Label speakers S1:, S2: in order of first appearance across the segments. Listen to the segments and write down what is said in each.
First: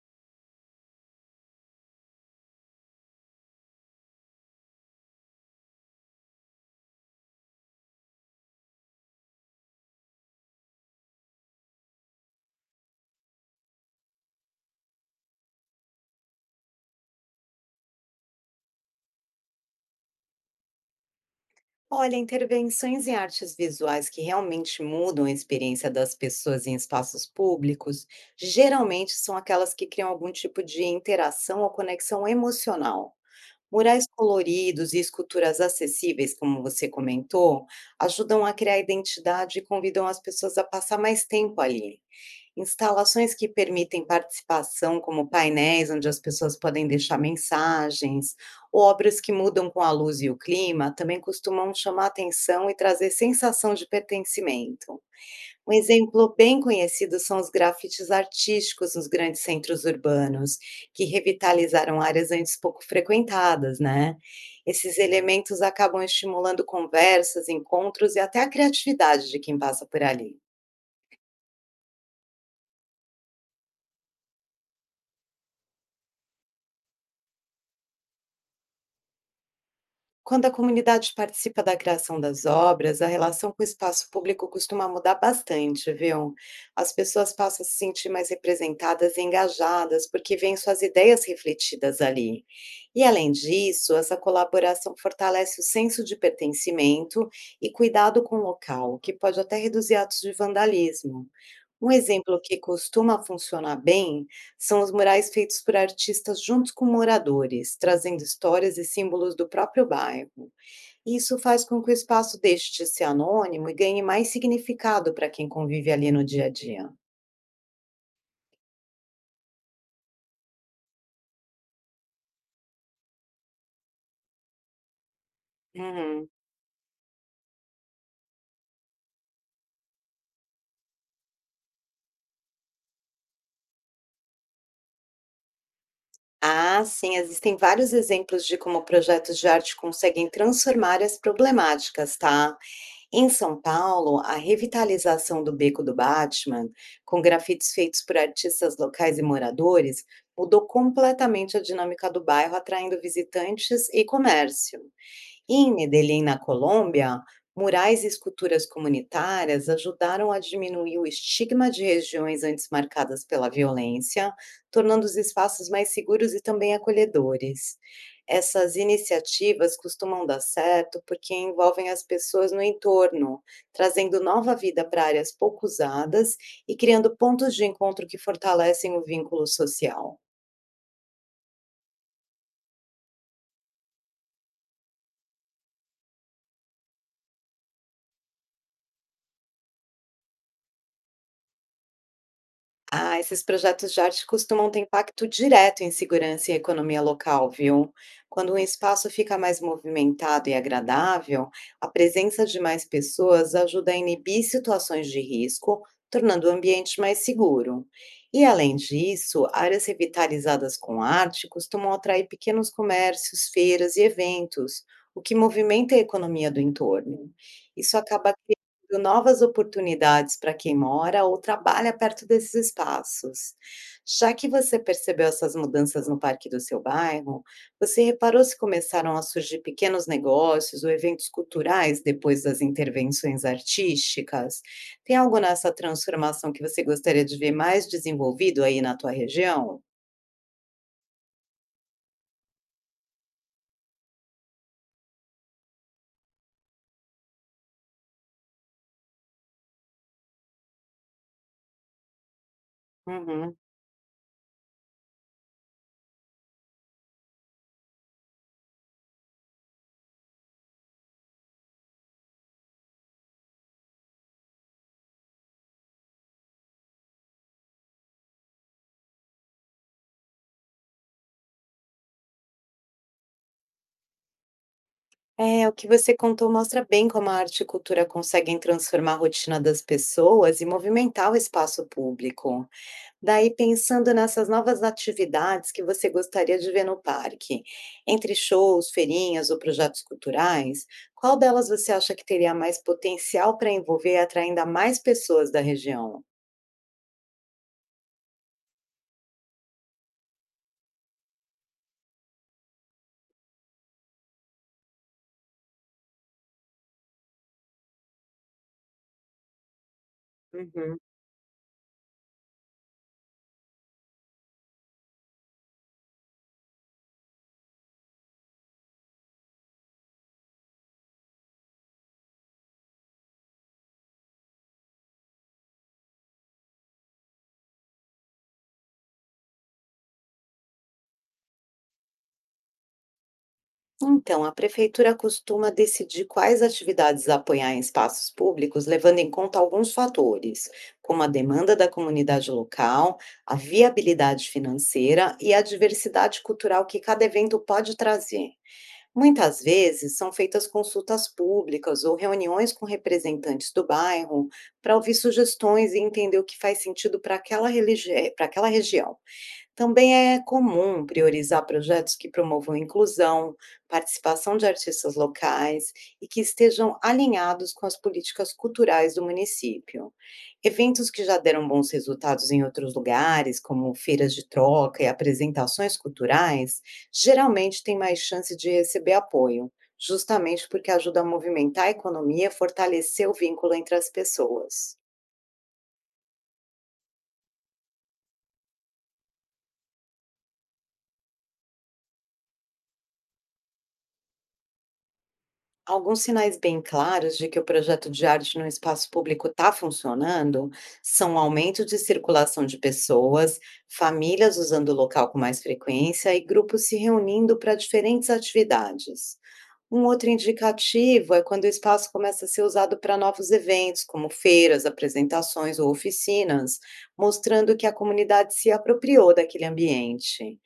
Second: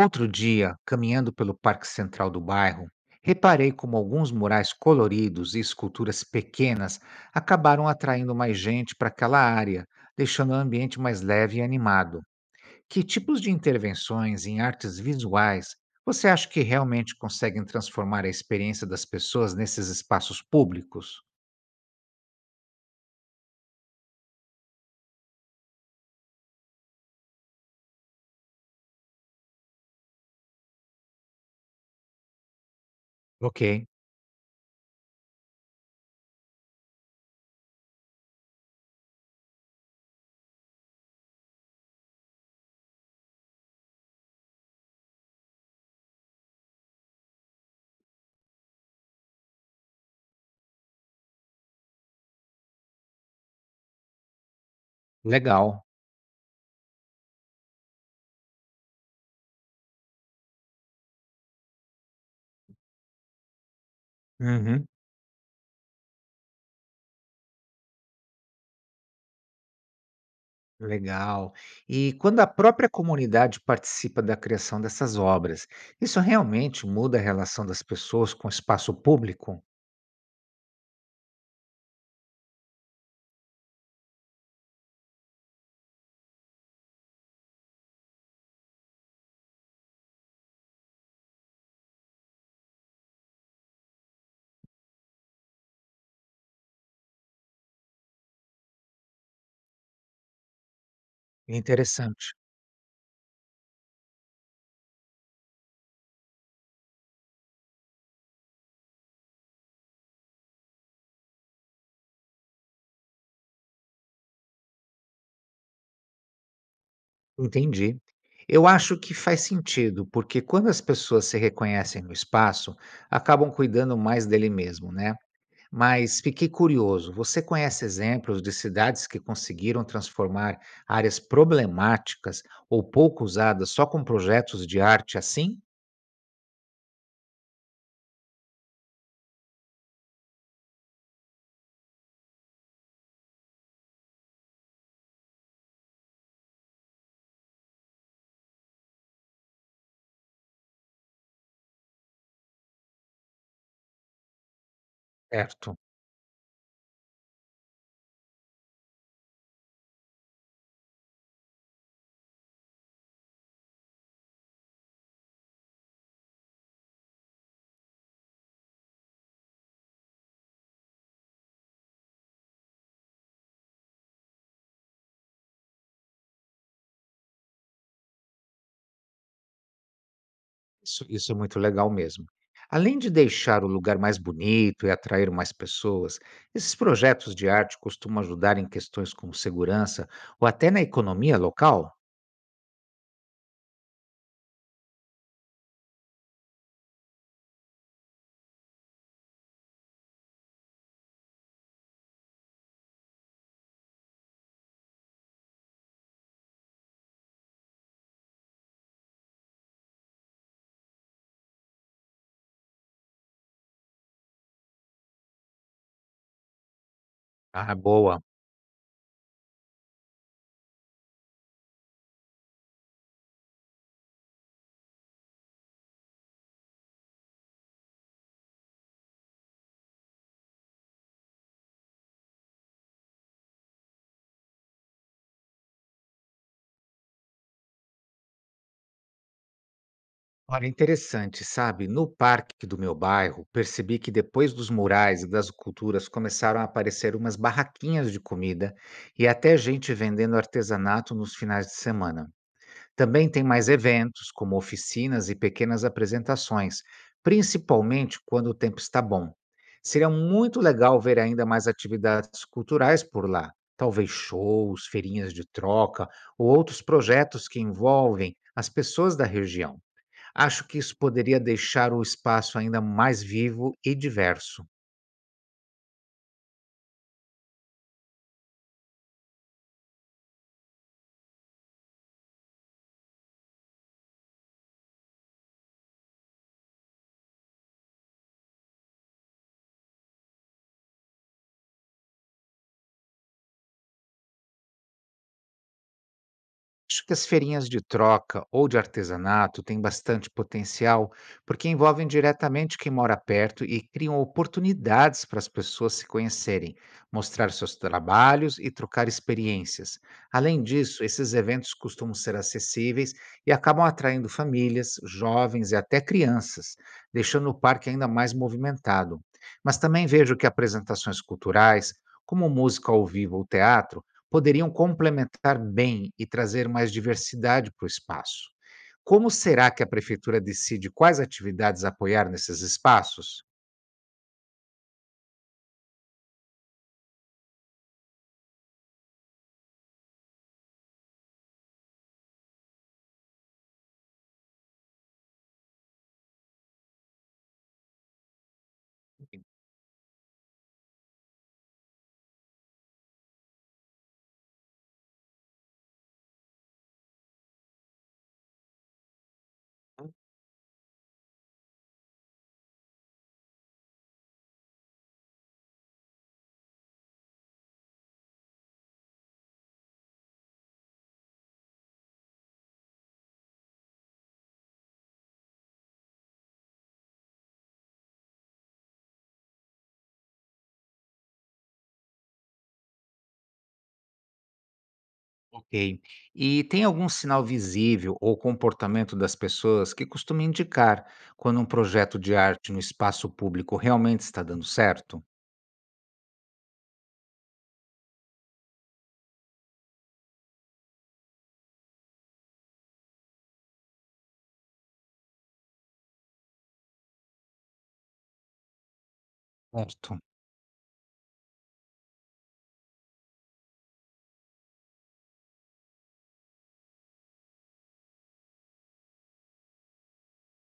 S1: Outro dia, caminhando pelo Parque Central do bairro, reparei como alguns murais coloridos e esculturas pequenas acabaram atraindo mais gente para aquela área, deixando o ambiente mais leve e animado. Que tipos de intervenções em artes visuais você acha que realmente conseguem transformar a experiência das pessoas nesses espaços públicos?
S2: Olha, intervenções em artes visuais que realmente mudam a experiência das pessoas em espaços públicos, geralmente são aquelas que criam algum tipo de interação ou conexão emocional.
S1: Ok.
S2: Murais coloridos e esculturas acessíveis, como você comentou, ajudam a criar identidade e convidam as pessoas a passar mais tempo ali. Instalações que permitem participação, como painéis onde as pessoas podem deixar mensagens, ou obras que mudam com a luz e o clima, também costumam chamar atenção e trazer sensação de pertencimento. Um
S1: Legal.
S2: exemplo bem conhecido são os grafites artísticos nos grandes centros urbanos, que revitalizaram áreas antes pouco frequentadas, né?
S1: Uhum.
S2: Esses elementos acabam estimulando conversas, encontros e até a criatividade de quem passa por ali.
S1: Legal. E quando a própria comunidade participa da criação dessas obras, isso realmente muda a relação das pessoas com o espaço público?
S2: Quando a comunidade participa da criação das obras, a relação com o espaço público costuma mudar bastante, viu? As pessoas passam a se sentir mais representadas e engajadas, porque veem suas ideias refletidas ali. E, além disso, essa colaboração fortalece o senso de pertencimento e cuidado com o local, que pode até reduzir atos de vandalismo. Um
S1: Interessante.
S2: exemplo que costuma funcionar bem são os murais feitos por artistas juntos com moradores, trazendo histórias e símbolos do próprio bairro. Isso faz com que o espaço deixe de ser anônimo e ganhe mais significado para quem convive ali no dia a dia.
S1: Entendi. Eu acho que faz sentido, porque quando as pessoas se reconhecem no espaço, acabam cuidando mais dele mesmo, né? Mas
S2: Uhum.
S1: fiquei curioso, você conhece exemplos de cidades que conseguiram transformar áreas problemáticas ou pouco usadas só com projetos de arte assim?
S2: Ah, sim, existem vários exemplos de como projetos de arte conseguem transformar as problemáticas, tá? Em São Paulo, a revitalização do Beco do Batman, com grafites feitos por artistas locais e moradores, mudou completamente a dinâmica do bairro, atraindo visitantes e comércio. E em
S1: Certo.
S2: Medellín, na Colômbia, murais e esculturas comunitárias ajudaram a diminuir o estigma de regiões antes marcadas pela violência, tornando os espaços mais seguros e também acolhedores. Essas iniciativas costumam dar certo porque envolvem as pessoas no entorno, trazendo nova vida para áreas pouco usadas e criando pontos de encontro que fortalecem o vínculo social.
S1: Isso é muito legal mesmo. Além de deixar o lugar mais bonito e atrair mais pessoas, esses projetos de arte costumam ajudar em questões como segurança ou até na economia local?
S2: Ah, esses projetos de arte costumam ter impacto direto em segurança e economia local, viu? Quando um espaço fica mais movimentado e agradável, a presença de mais pessoas ajuda a inibir situações de risco, tornando o ambiente mais seguro. E além disso, áreas revitalizadas com arte costumam atrair pequenos comércios, feiras e eventos, o que movimenta a economia do entorno.
S1: Ah,
S2: Isso
S1: boa.
S2: acaba abrindo novas oportunidades para quem mora ou trabalha perto desses espaços. Já que você percebeu essas mudanças no parque do seu bairro, você reparou se começaram a surgir pequenos negócios ou eventos culturais depois das intervenções artísticas? Tem algo nessa transformação que você gostaria de ver mais desenvolvido aí na tua região?
S1: Olha, interessante, sabe? No parque do meu bairro, percebi que depois dos murais e das culturas começaram a aparecer umas barraquinhas de comida e até gente vendendo artesanato nos finais de semana. Também tem
S2: Uhum.
S1: mais eventos, como oficinas e pequenas apresentações, principalmente quando o tempo está bom. Seria muito legal ver ainda mais atividades culturais por lá, talvez shows, feirinhas de troca ou outros projetos que envolvem as pessoas da região. Acho que isso poderia deixar o espaço ainda mais vivo e diverso.
S2: É, o que você contou mostra bem como a arte e cultura conseguem transformar a rotina das pessoas e movimentar o espaço público. Daí, pensando nessas novas atividades que você gostaria de ver no parque, entre shows, feirinhas ou projetos culturais, qual delas você acha que teria mais potencial para envolver e atrair ainda mais pessoas da região?
S1: Acho que as feirinhas de troca ou de artesanato têm bastante potencial, porque envolvem diretamente quem mora perto e criam oportunidades para as pessoas se conhecerem, mostrar seus trabalhos e trocar experiências. Além
S2: Uhum.
S1: disso, esses eventos costumam ser acessíveis e acabam atraindo famílias, jovens e até crianças, deixando o parque ainda mais movimentado. Mas também vejo que apresentações culturais, como música ao vivo ou teatro, poderiam complementar bem e trazer mais diversidade para o espaço. Como será que a prefeitura decide quais atividades apoiar nesses espaços?
S2: Então, a prefeitura costuma decidir quais atividades apoiar em espaços públicos, levando em conta alguns fatores, como a demanda da comunidade local, a viabilidade financeira e a diversidade cultural que cada evento pode trazer. Muitas vezes são feitas consultas públicas ou reuniões com representantes do bairro para ouvir sugestões e entender o que faz sentido para aquela, para aquela região. Também é comum priorizar projetos que promovam inclusão, participação de artistas locais e que estejam alinhados com as políticas culturais do município. Eventos que já deram bons resultados em outros lugares, como feiras de troca e apresentações culturais, geralmente têm mais chance de receber apoio, justamente porque ajuda a movimentar a economia e fortalecer o vínculo entre as pessoas.
S1: Ok. E tem algum sinal visível ou comportamento das pessoas que costuma indicar quando um projeto de arte no espaço público realmente está dando certo?
S2: Alguns sinais bem claros de que o projeto de arte no espaço público está funcionando são aumento de circulação de pessoas, famílias usando o local com mais frequência e grupos se reunindo para diferentes atividades. Um
S1: Certo.
S2: outro indicativo é quando o espaço começa a ser usado para novos eventos, como feiras, apresentações ou oficinas, mostrando que a comunidade se apropriou daquele ambiente.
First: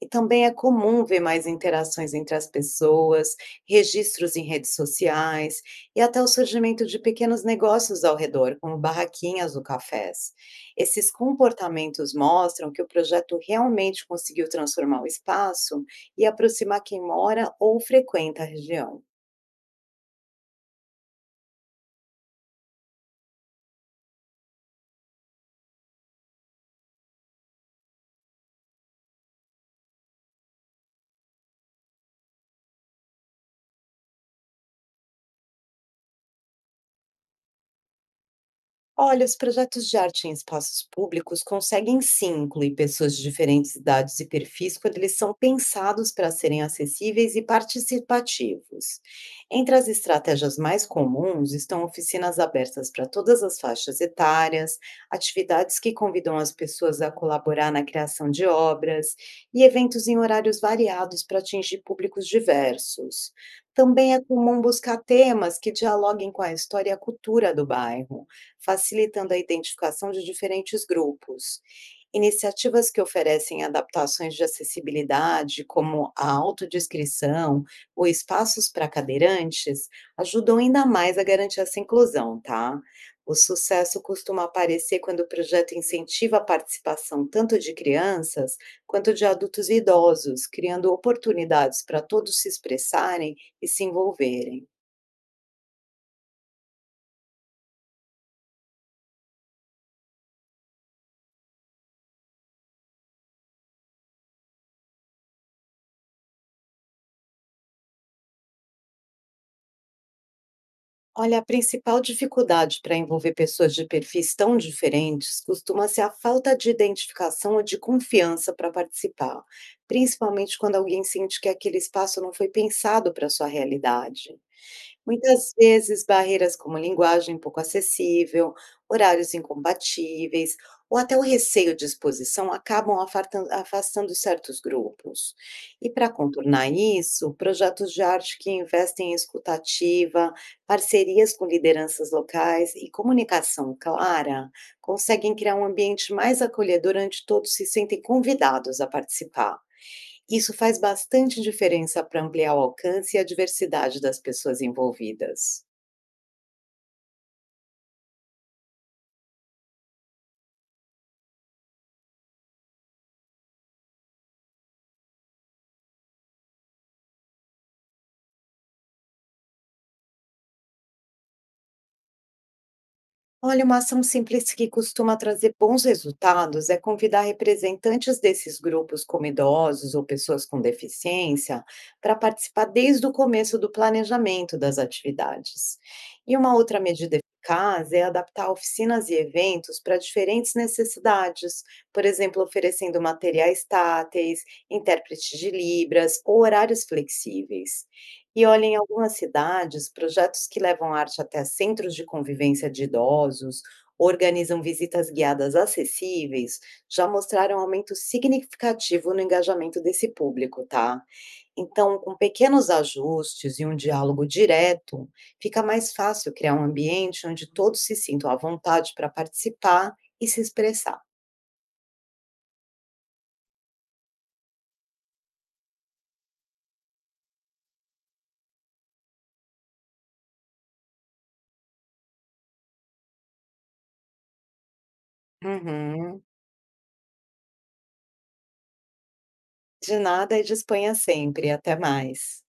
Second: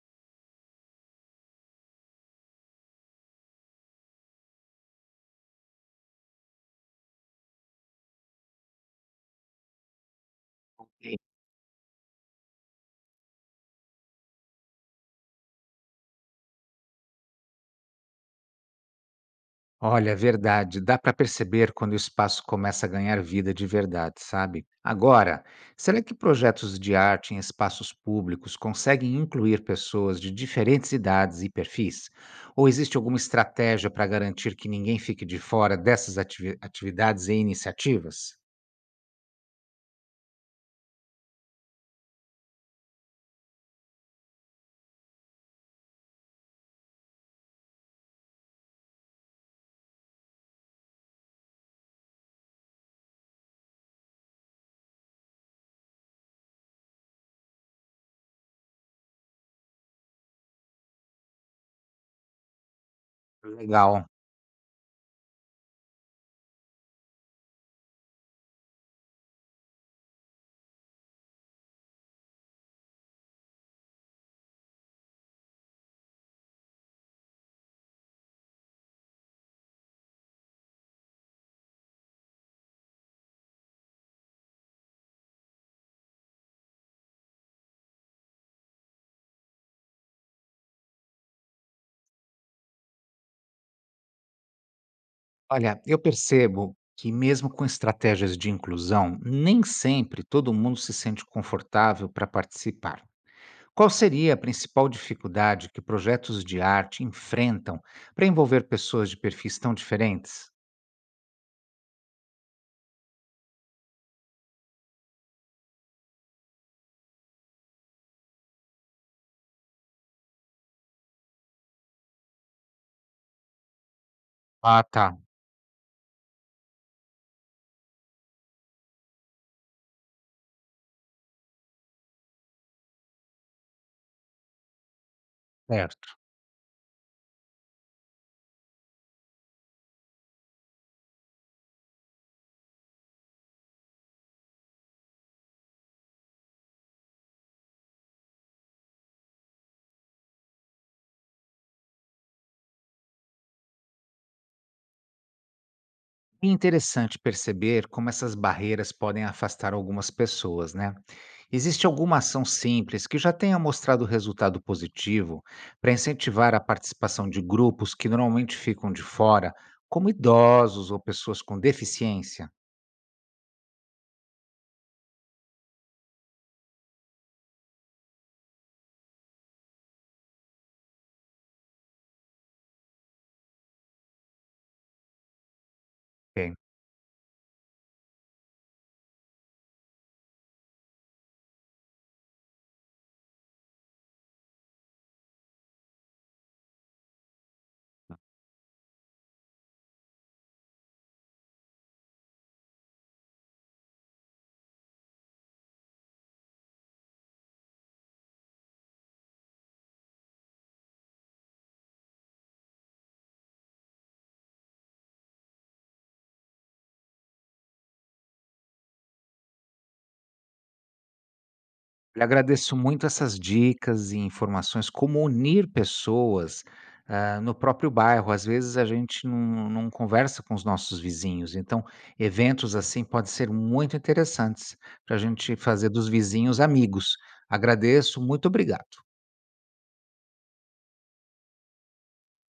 S2: E também é comum ver mais interações entre as pessoas, registros em redes sociais e até o surgimento de pequenos negócios ao redor, como barraquinhas ou cafés. Esses comportamentos mostram que o projeto realmente conseguiu transformar o espaço e aproximar quem mora ou frequenta a região.
S1: Olha, é verdade, dá para perceber quando o espaço começa a ganhar vida de verdade, sabe? Agora, será que projetos de arte em espaços públicos conseguem incluir pessoas de diferentes idades e perfis? Ou existe alguma estratégia para garantir que ninguém fique de fora dessas atividades e iniciativas?
S2: Olha, os projetos de arte em espaços públicos conseguem sim incluir pessoas de diferentes idades e perfis quando eles são pensados para serem acessíveis e participativos. Entre as estratégias mais comuns estão oficinas abertas para todas as faixas etárias, atividades que convidam as pessoas a colaborar na criação de obras e eventos em horários variados para atingir públicos diversos.
S1: Legal.
S2: Também é comum buscar temas que dialoguem com a história e a cultura do bairro facilitando a identificação de diferentes grupos. Iniciativas que oferecem adaptações de acessibilidade, como a autodescrição ou espaços para cadeirantes, ajudam ainda mais a garantir essa inclusão, tá? O sucesso costuma aparecer quando o projeto incentiva a participação tanto de crianças quanto de adultos e idosos, criando oportunidades para todos se expressarem e se envolverem.
S1: Olha, eu percebo que mesmo com estratégias de inclusão, nem sempre todo mundo se sente confortável para participar. Qual seria a principal dificuldade que projetos de arte enfrentam para envolver pessoas de perfis tão diferentes?
S2: Olha, a principal dificuldade para envolver pessoas de perfis tão diferentes costuma ser a falta de identificação ou de confiança para participar, principalmente quando alguém sente que aquele espaço não foi pensado para sua realidade.
S1: Ah, tá,
S2: Muitas vezes, barreiras como linguagem pouco acessível, horários incompatíveis ou até o receio de exposição acabam afastando certos grupos. E
S1: certo.
S2: para contornar isso, projetos de arte que investem em escutativa, parcerias com lideranças locais e comunicação clara conseguem criar um ambiente mais acolhedor onde todos se sentem convidados a participar. Isso faz bastante diferença para ampliar o alcance e a diversidade das pessoas envolvidas.
S1: É interessante perceber como essas barreiras podem afastar algumas pessoas, né? Existe alguma ação simples que já tenha mostrado resultado positivo para incentivar a participação de grupos que normalmente ficam de fora, como idosos ou pessoas com deficiência?
S2: Olha, uma ação simples que costuma trazer bons resultados é convidar representantes desses grupos, como idosos ou pessoas com deficiência, para participar desde o começo do planejamento das atividades. E uma outra medida eficaz é adaptar oficinas e eventos para diferentes necessidades, por exemplo, oferecendo materiais táteis, intérpretes de libras ou horários flexíveis. E olha, em algumas cidades, projetos que levam arte até centros de convivência de idosos, organizam visitas guiadas acessíveis, já mostraram aumento significativo no engajamento desse público, tá? Então, com pequenos ajustes e um diálogo direto, fica mais fácil criar um ambiente onde todos se sintam à vontade para participar e se expressar.
S1: Olha, agradeço muito essas dicas e informações, como unir pessoas, no próprio bairro. Às vezes a gente não conversa com os nossos vizinhos, então eventos assim podem ser muito interessantes para a gente fazer dos
S2: Uhum.
S1: vizinhos amigos. Agradeço, muito obrigado.
S2: De nada e disponha sempre. Até mais.